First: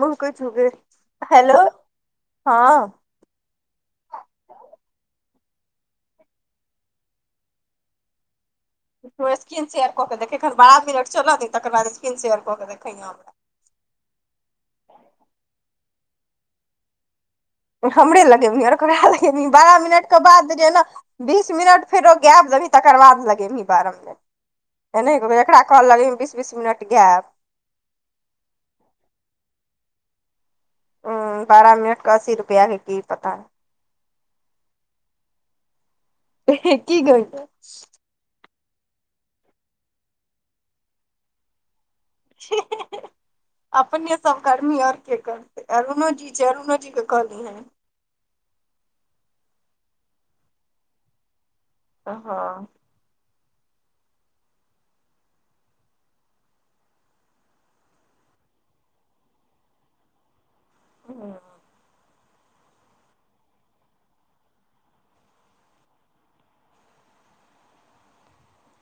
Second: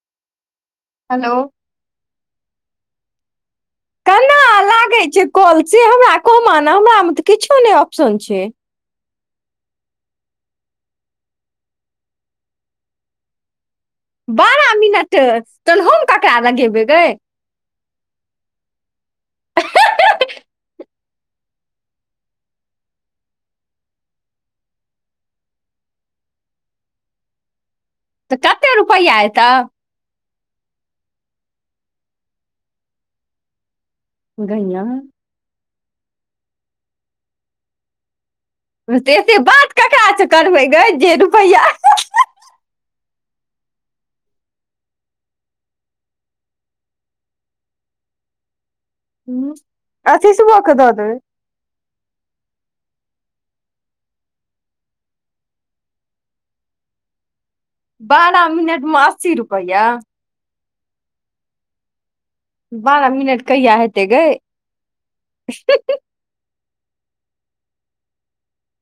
बक छु हेलो ह केना लागे छै कल से हमरा कहबे ना हमरा में तऽ किछो ने ऑप्शन छै तो स्क्रीनशेयर क के देखखन बारह मिनट चलऽ ने तकर बाद स्क्रीन सेेयर क के देखैह हमरा बारह मिनट त हम ककरा लगेबे ग हमरे लगेबही आर ककरा लगेबी बारह मिनट के बाद जे जे न बीस मिनट फेरो गैप देबही तकर बाद लगेबही बारह मिनट ए नहिबै एकरा कहल लगैमे बीस बीस मिनट गैप तऽ कते रुपैआ एतौ ह बारह मिनट क अस्सी रुपैआ हेतै की पता नइ कहिया हं की करब से एते बात ककारास से करबै गे जे रुपैआ हीही अपने सब कर्मी और के करतै अरुणो जी छै अरुणो जी के कलतै हू आशीसबो के द देबै ओ हं बारह मिनट में अस्सी रुपैआ हं बारह मिनट कहिया हेतै ग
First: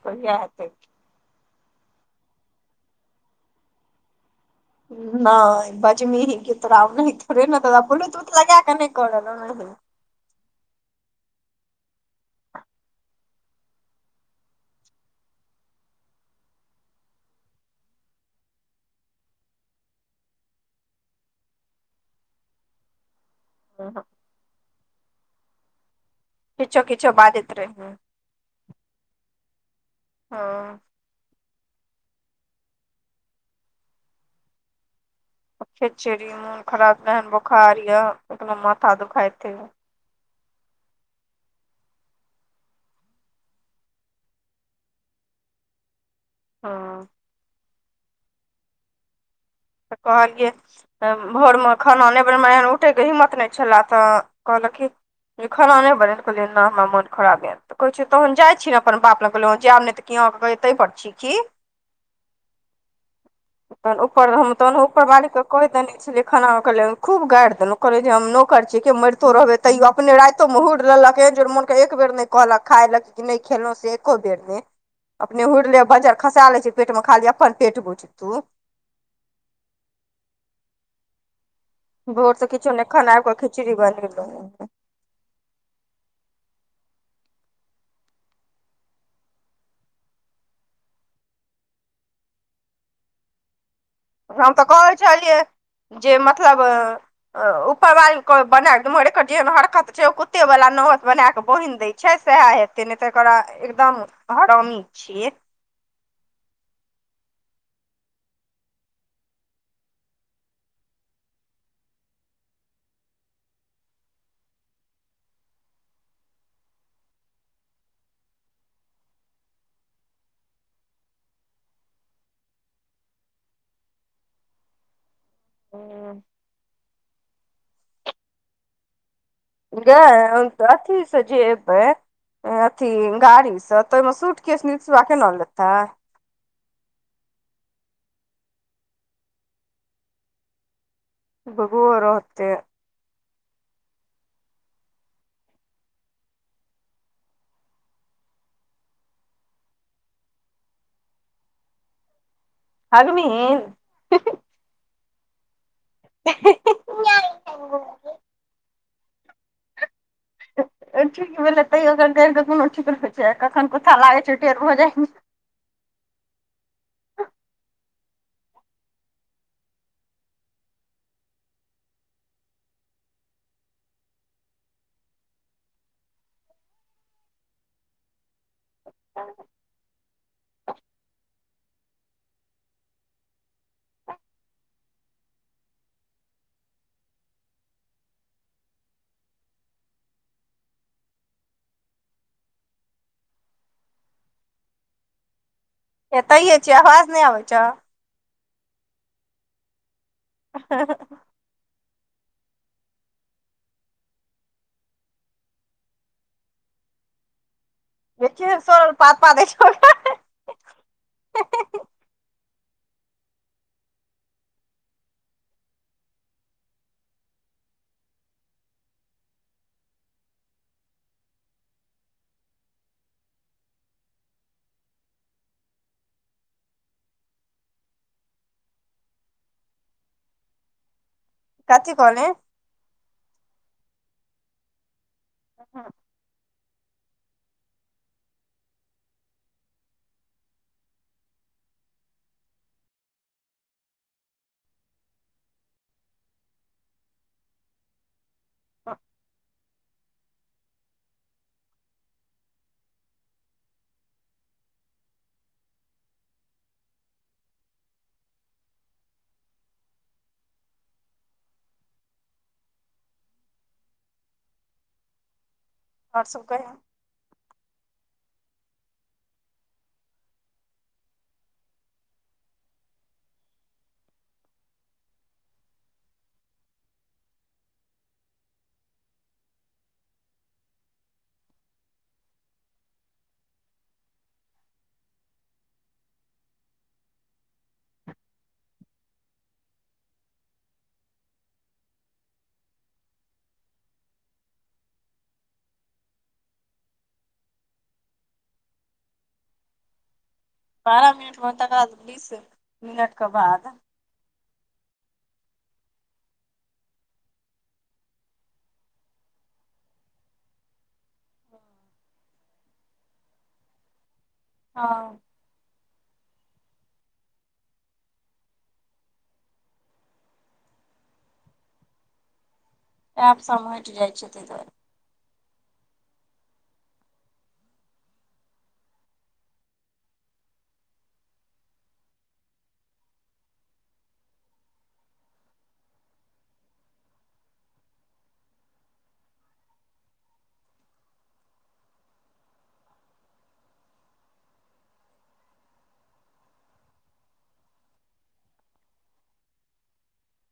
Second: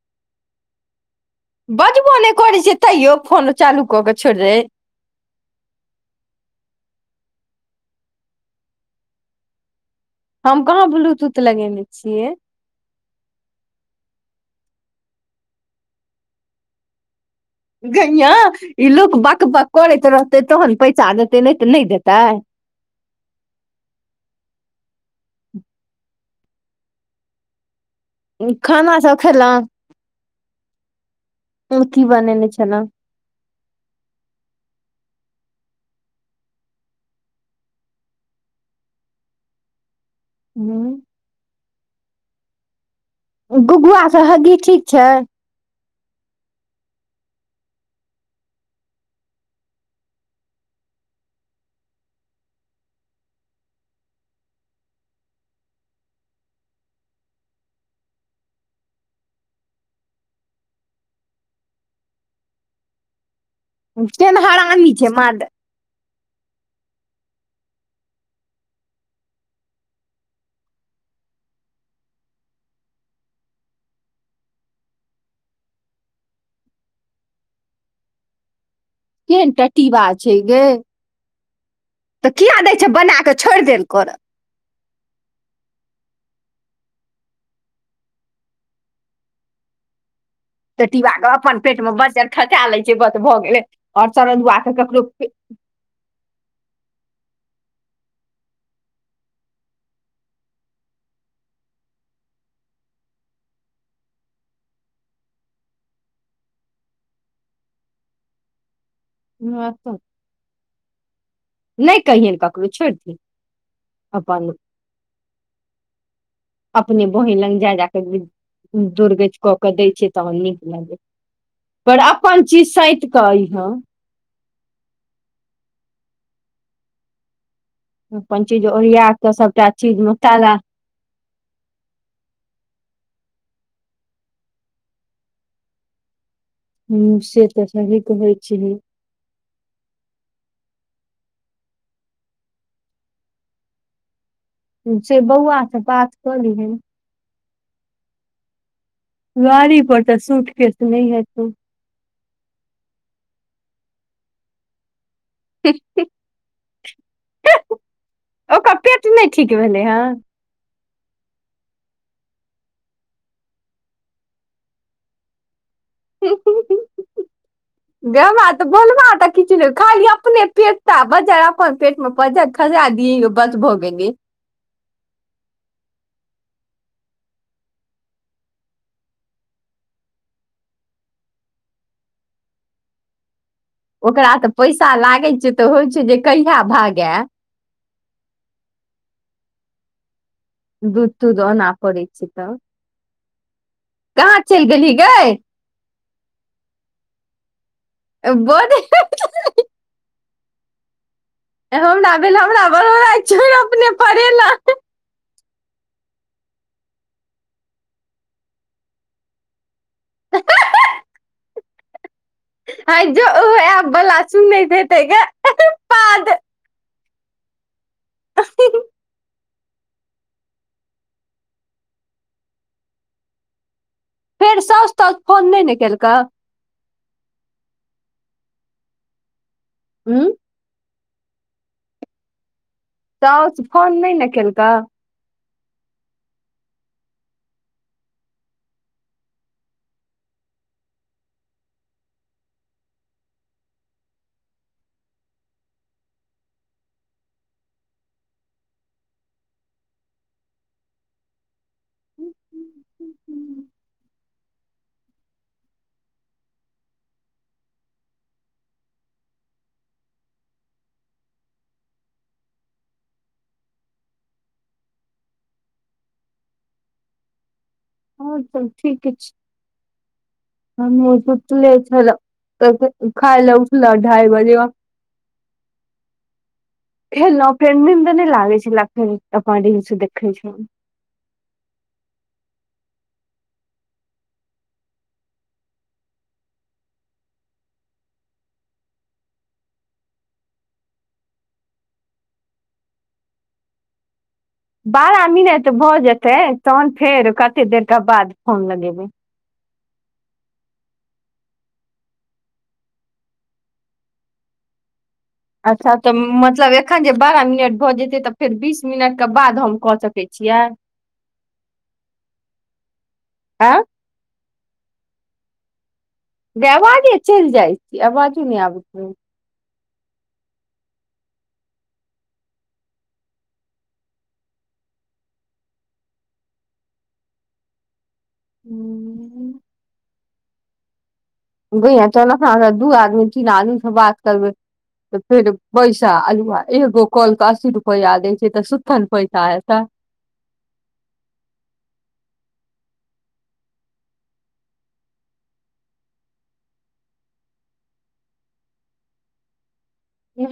कहिआ हतै बजबो नहि करैत छियै तैयो फोन चालू कऽ के छोड़ दे नहि बाजी मी ही गत राम नहि ह थ रहे नें दादा बोलत त लगा क नहि कर देबै हम कहाँ ब्लूटूथ लगेने छियै गै माइ ई लोक बक बक करैत रहतै तहन पैसा देतै नहि तऽ नहि देतै हं क किछो किच्छो बाजैत रहै खाना सब खेलउ हँ कि की बनेने छलहुँ खे चे मोन खराब रहन बोखार ये एखनो माथा दुखाइते य हूँ गुघआ से हगी ठीक छ हं त कहलिय भोर में खाना ने बन उठयके हिम्मत नहि छलए तऽ कहलखिन जे खाना नहि बनलै कहलियै ने हमरा मोन खराब आइ तऽ कहै छै तहन जाइ छी ने अपन बाप लग कहलहुँ जायब नहि तऽ क अहाँके कहै ताहिपर छी की तहन ऊपर सेन हम तहन हड़ामी ऊपर छै म मालिकके कहि देने छलियै खाना खूब गारिेदेहुलै जे हम कहि देलियै जे नौकरी छियै के मरितो रहबै तैयो अपने राति क महुड़ि लेलक एक जो मोने एक बेर नहि कहलक खाय लक नहि खेलहु से एको बेर नै अपने हुड़ि लेये बजर खसा ले छै पेट मे खाली अपन पेट बुछ तु केहन टटीबा छै ग तऽ भोर से किया किछो नहि दैत छै खाना बना आबि कऽ छोइर खिचड़ी देल करत बनेलहुँ पेटिबा के अपन पेट मे बचर खसा लै छै बस भऽ गेलै ओर हम चरदुआ तऽ के कहै ककरो छलियै जे मतलब ऊपर बाल बना जेहन एकर हरकत छै कुत्ते वला नहथ बना क बान्हि देै छै सएह हेतै नहि तऽ एकरा एकदम हरामी छियै ह अत नहि कहियन ककरो छौड़ दियौ अपन [unintelligible] [unintelligible] अपने बहिन लग जाय जाकऽ दोर्गत कऽ के दै छियै तहन नीक लगे पर अपन चीज सैत क अइह ह [unintelligible] अपन चीज ओरिया कऽ सभटा चीज मे गै ताला अथी से जे एतै अथी गाड़ी स तऽ ओहिमे सूट केश निसुआ केना लेताय ह से तऽ सही कहै छही वोहो रहतै से बौआ से बात क लिहनै गाड़ी पर तऽ सूट के त नहि हेतौ रागनी [unintelligible] त [unintelligible] [unintelligible] [inaudible] [inaudible] ओकर पेट नहि ठीक भेलै हँ ठीक भेलै तैओ एकर गैर के कोनो ठीक रहै छै कखन कुथा लागै छै टेर भऽ जाइ ह [unintelligible] गेमा तऽ बोलब तऽ किछु नहि खाली अपने पेटता बजार परतै बज्जर खसा दीबस भऽ गेलै ह ओकरा तऽ पैसा लागैछै तऽ होइ छै जे कहिया भागय दूध तूध ना पड़ै छै तब कहाँ चलि गेलहि गै एतैे छियै आवाज नहि आबै छौ बोल [unintelligible] ह [unintelligible] हमरा भेल हमरा बड़ बड़ अपने परेलै केहन सरल पाद पादै छैं है जो ओएप वला सुनैत हेतै गे पाद अस्ी [unintelligible] फेर सौस त फोन नहि ने केलकै हू कथि कहल त फोन नहि ने केलकौ ह हँ [unintelligible] ह [unintelligible] आओर सब कही हँ त ठीके छै सुुट झर [unintelligible] तस खाय ला उठल ढाइ बजे [unintelligible] [inaudible] खेलौ फेर निंद नै लगै छला अपन रिल्स देखै छौ बारह मिनट भऽ जेतै तहन फेर कते देरके बाद फोन लगेबै बारह मिनट भ तकर बाद तीस मिनटके बाद अच्छा तऽ मतलब एखन जे बारह मिनट भऽ जेते तऽ फेर बीस मिनट के बाद हम कऽ सकैत छी छिय ह [unintelligible] एआ हँ गय आवाजे चलि जाइ छीयै आवाजे नहि आबैत रहै एप सब हेट जाइ छै ताहि दुआरे हू च दू आदमी तीन आदमीसँ बात करबै तऽ फेर पैसा अलुहा एगो कल केऽ अस्सी रुपैआ लै छै तऽ सुतथन पैसा एत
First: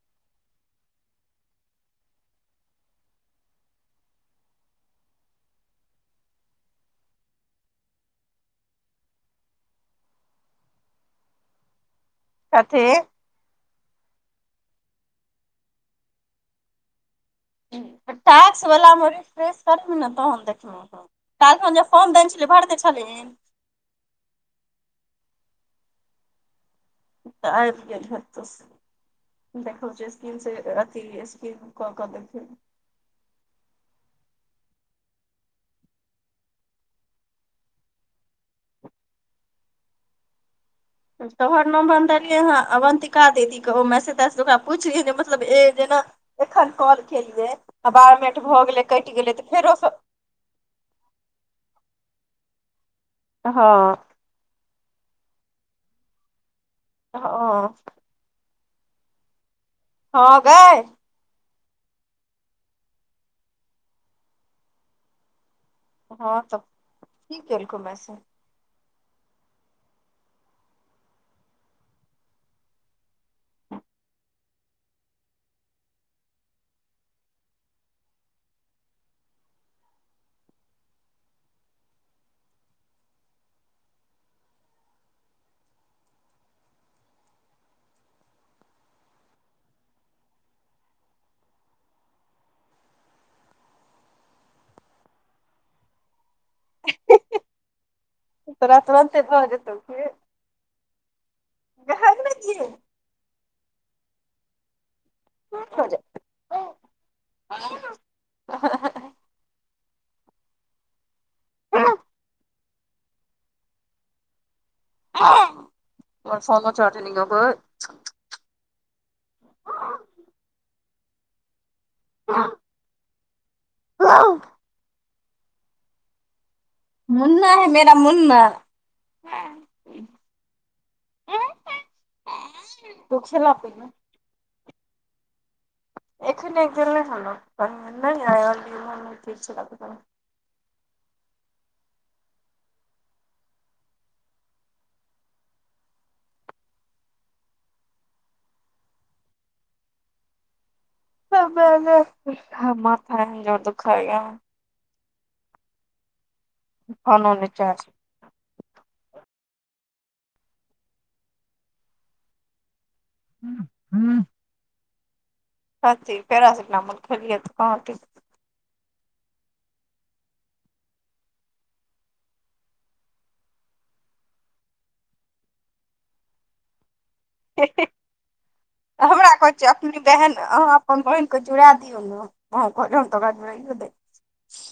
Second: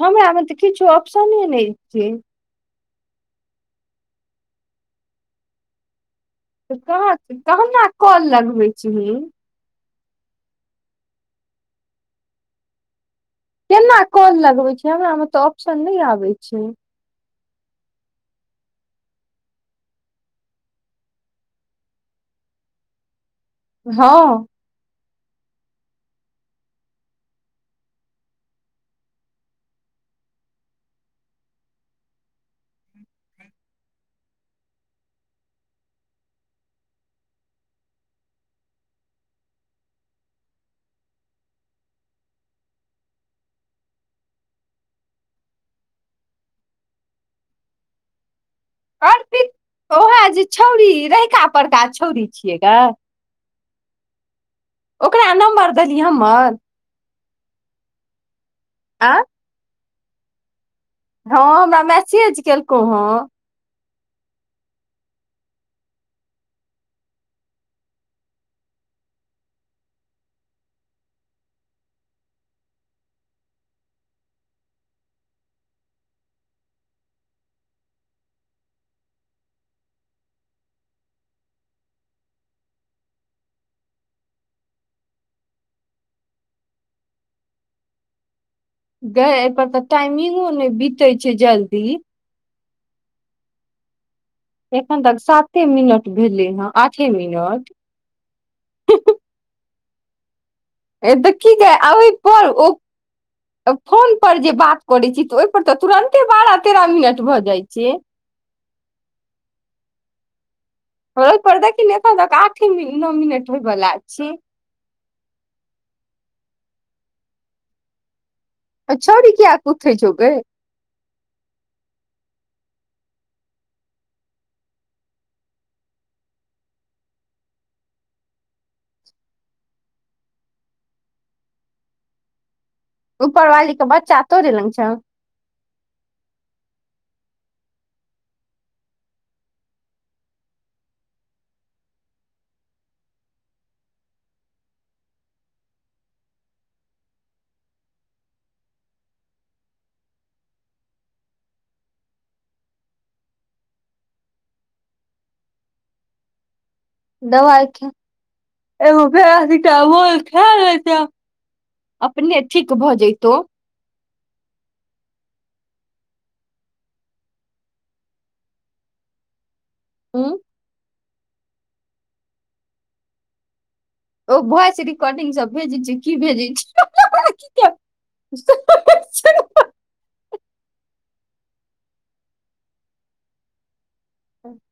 हमरा मे तऽ किछु अप्शन नहि छी त कहाँ कहना कॉल लगबै छीहिन कथी केना कॉल लगबे छै हमरा मे तऽ ऑप्शन नहि आबे छै टैक्स वाला मे रिफ्रेस करबी ने तहन देखबी काल्हि खुना जे फॉर्म देने छलियै भरिते छलन्हि हँ त आब गेल होते देखियौ स्कीम से अथि स्कम कऽ के दैखियौ ने तोहर नम्बर देलियै हेँ अवन्तिका दीदीके ओ मैसेज तैसेज ओकरा पुछलियै जे मतलब ए जेना एखन कॉल केलियै आ बारह मिनट भऽ गेलै ते कटि गेलै अर्पित तऽ फेरोसँ ओएह जे छौरी रहिका परड़का छौरी छियै गे हँ ओकरा नम्बर देलीह हमर हँ आ हँ गेय हँ हमरा मैसेज केलकौ हँ हँ तब की केलको मैसेज गे एहि पर तऽ टाइमिंगो ने बते छै जल्दी एखन तक साते मिनट भेलै हँ आठे मिनट तोरा तुरंते भऽ जेतौ कि देखी ने जाहिप ने ओ फोन पर जे बात करै छी ओहि पर तऽ तुरन्ते बारह तेरह मिनट भऽ जाइ छै ओपर देखी ने एतऽ तक आठे नओ मिनट होयवला छी फम चारट ओ [unintelligible] चोरी किया कुथे छै गेय ह [unintelligible] मुन्ना है मेरा मुन्ना [unintelligible] ऊपरवाली के पीना बच्चा तोरे लग छै, एखने गेले हँ ऊपर [inaudible] नहि हल नहिक ह मथा जोर दुख खाय या [unintelligible] फोनो नहि दबइ चार्ज ख फे पैरासिटपोल खलै त [unintelligible] अपने ठीक भऽ जतौ ' हँ कथि पेराासिटामोल खलिये ते कहाँ टूटले हूँ [inaudible] ओ भॉइस रिकोडिंग सब भेज छै कि भेज छै ठीक [inaudible] नी बहन अहाँ अपन बहिन के जोड़ा दियऔ ने अ कहलौ त ओकरा जोड़ाइयो दियो ने ह [inaudible]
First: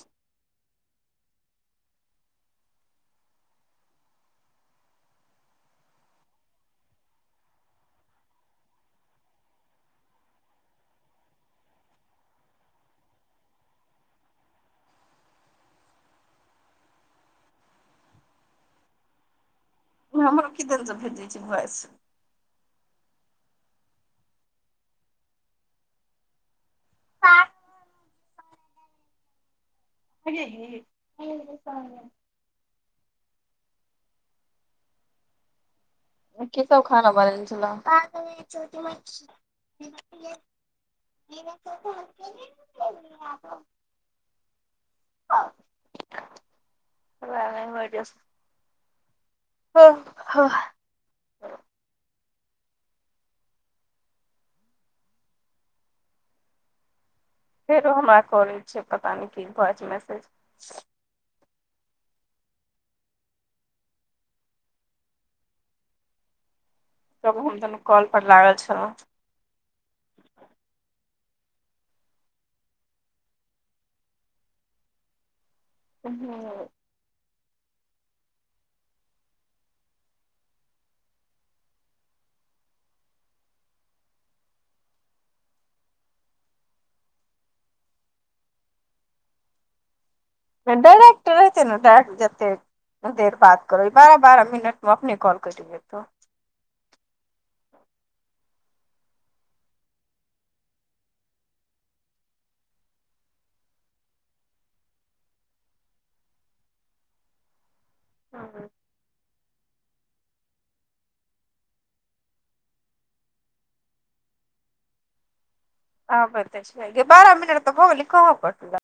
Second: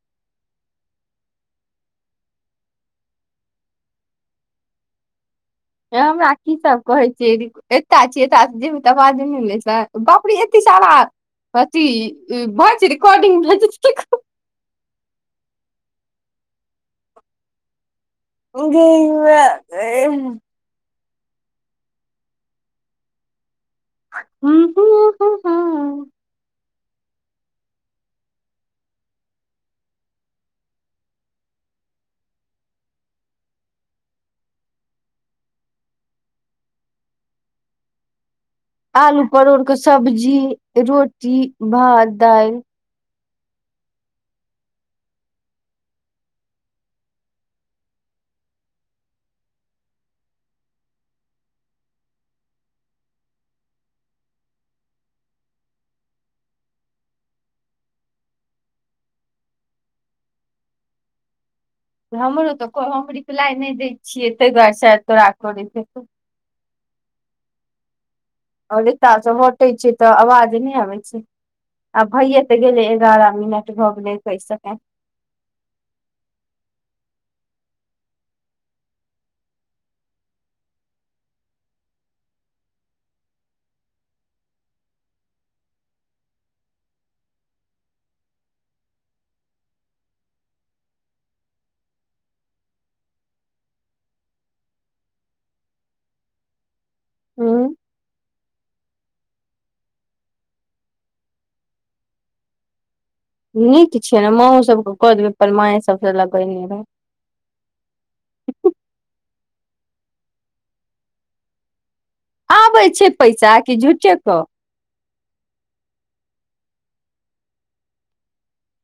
ए हमरा कि सब कहै छीयै ऐता छियै एत जेबी तऽ आवाज मिलै छै बापरी एत्ते सारा अथि भाइस रिकोडिंग भेजते तबने गे माई हमरो किदन से भेजै छै ब ह ह ह हं की सब खाना बनने छ आलू परोड़ के सब्जी रोटी भात दाइल हँ ब ब दस हँ हँ फेरो हमरा कॉलै छै पता नहि की भऽ जाइ छै मैसेज हमरो तऽ हमर लाय नहि दै छियै ताहि दुआरेसँ तोरा कर त ह तन कॉल पर लागल आ छलहुँ ज सब हटे छै तऽ आवाज नै आबै छै आ भैे तऽ गेलै एगारह मिनट भऽ गेलै इकाईय मिनट हं डरटतेन डट जतत देर बात करो बारह बारह मिनटमे अपने कॉल करऔ हँ नीक छियै ने माओ सबके कऽ देबै पर मए सबसँ लगेने रहै हँ आबे छै पैसा क झुटे ग्य बारह मिनट ता भा गिलोय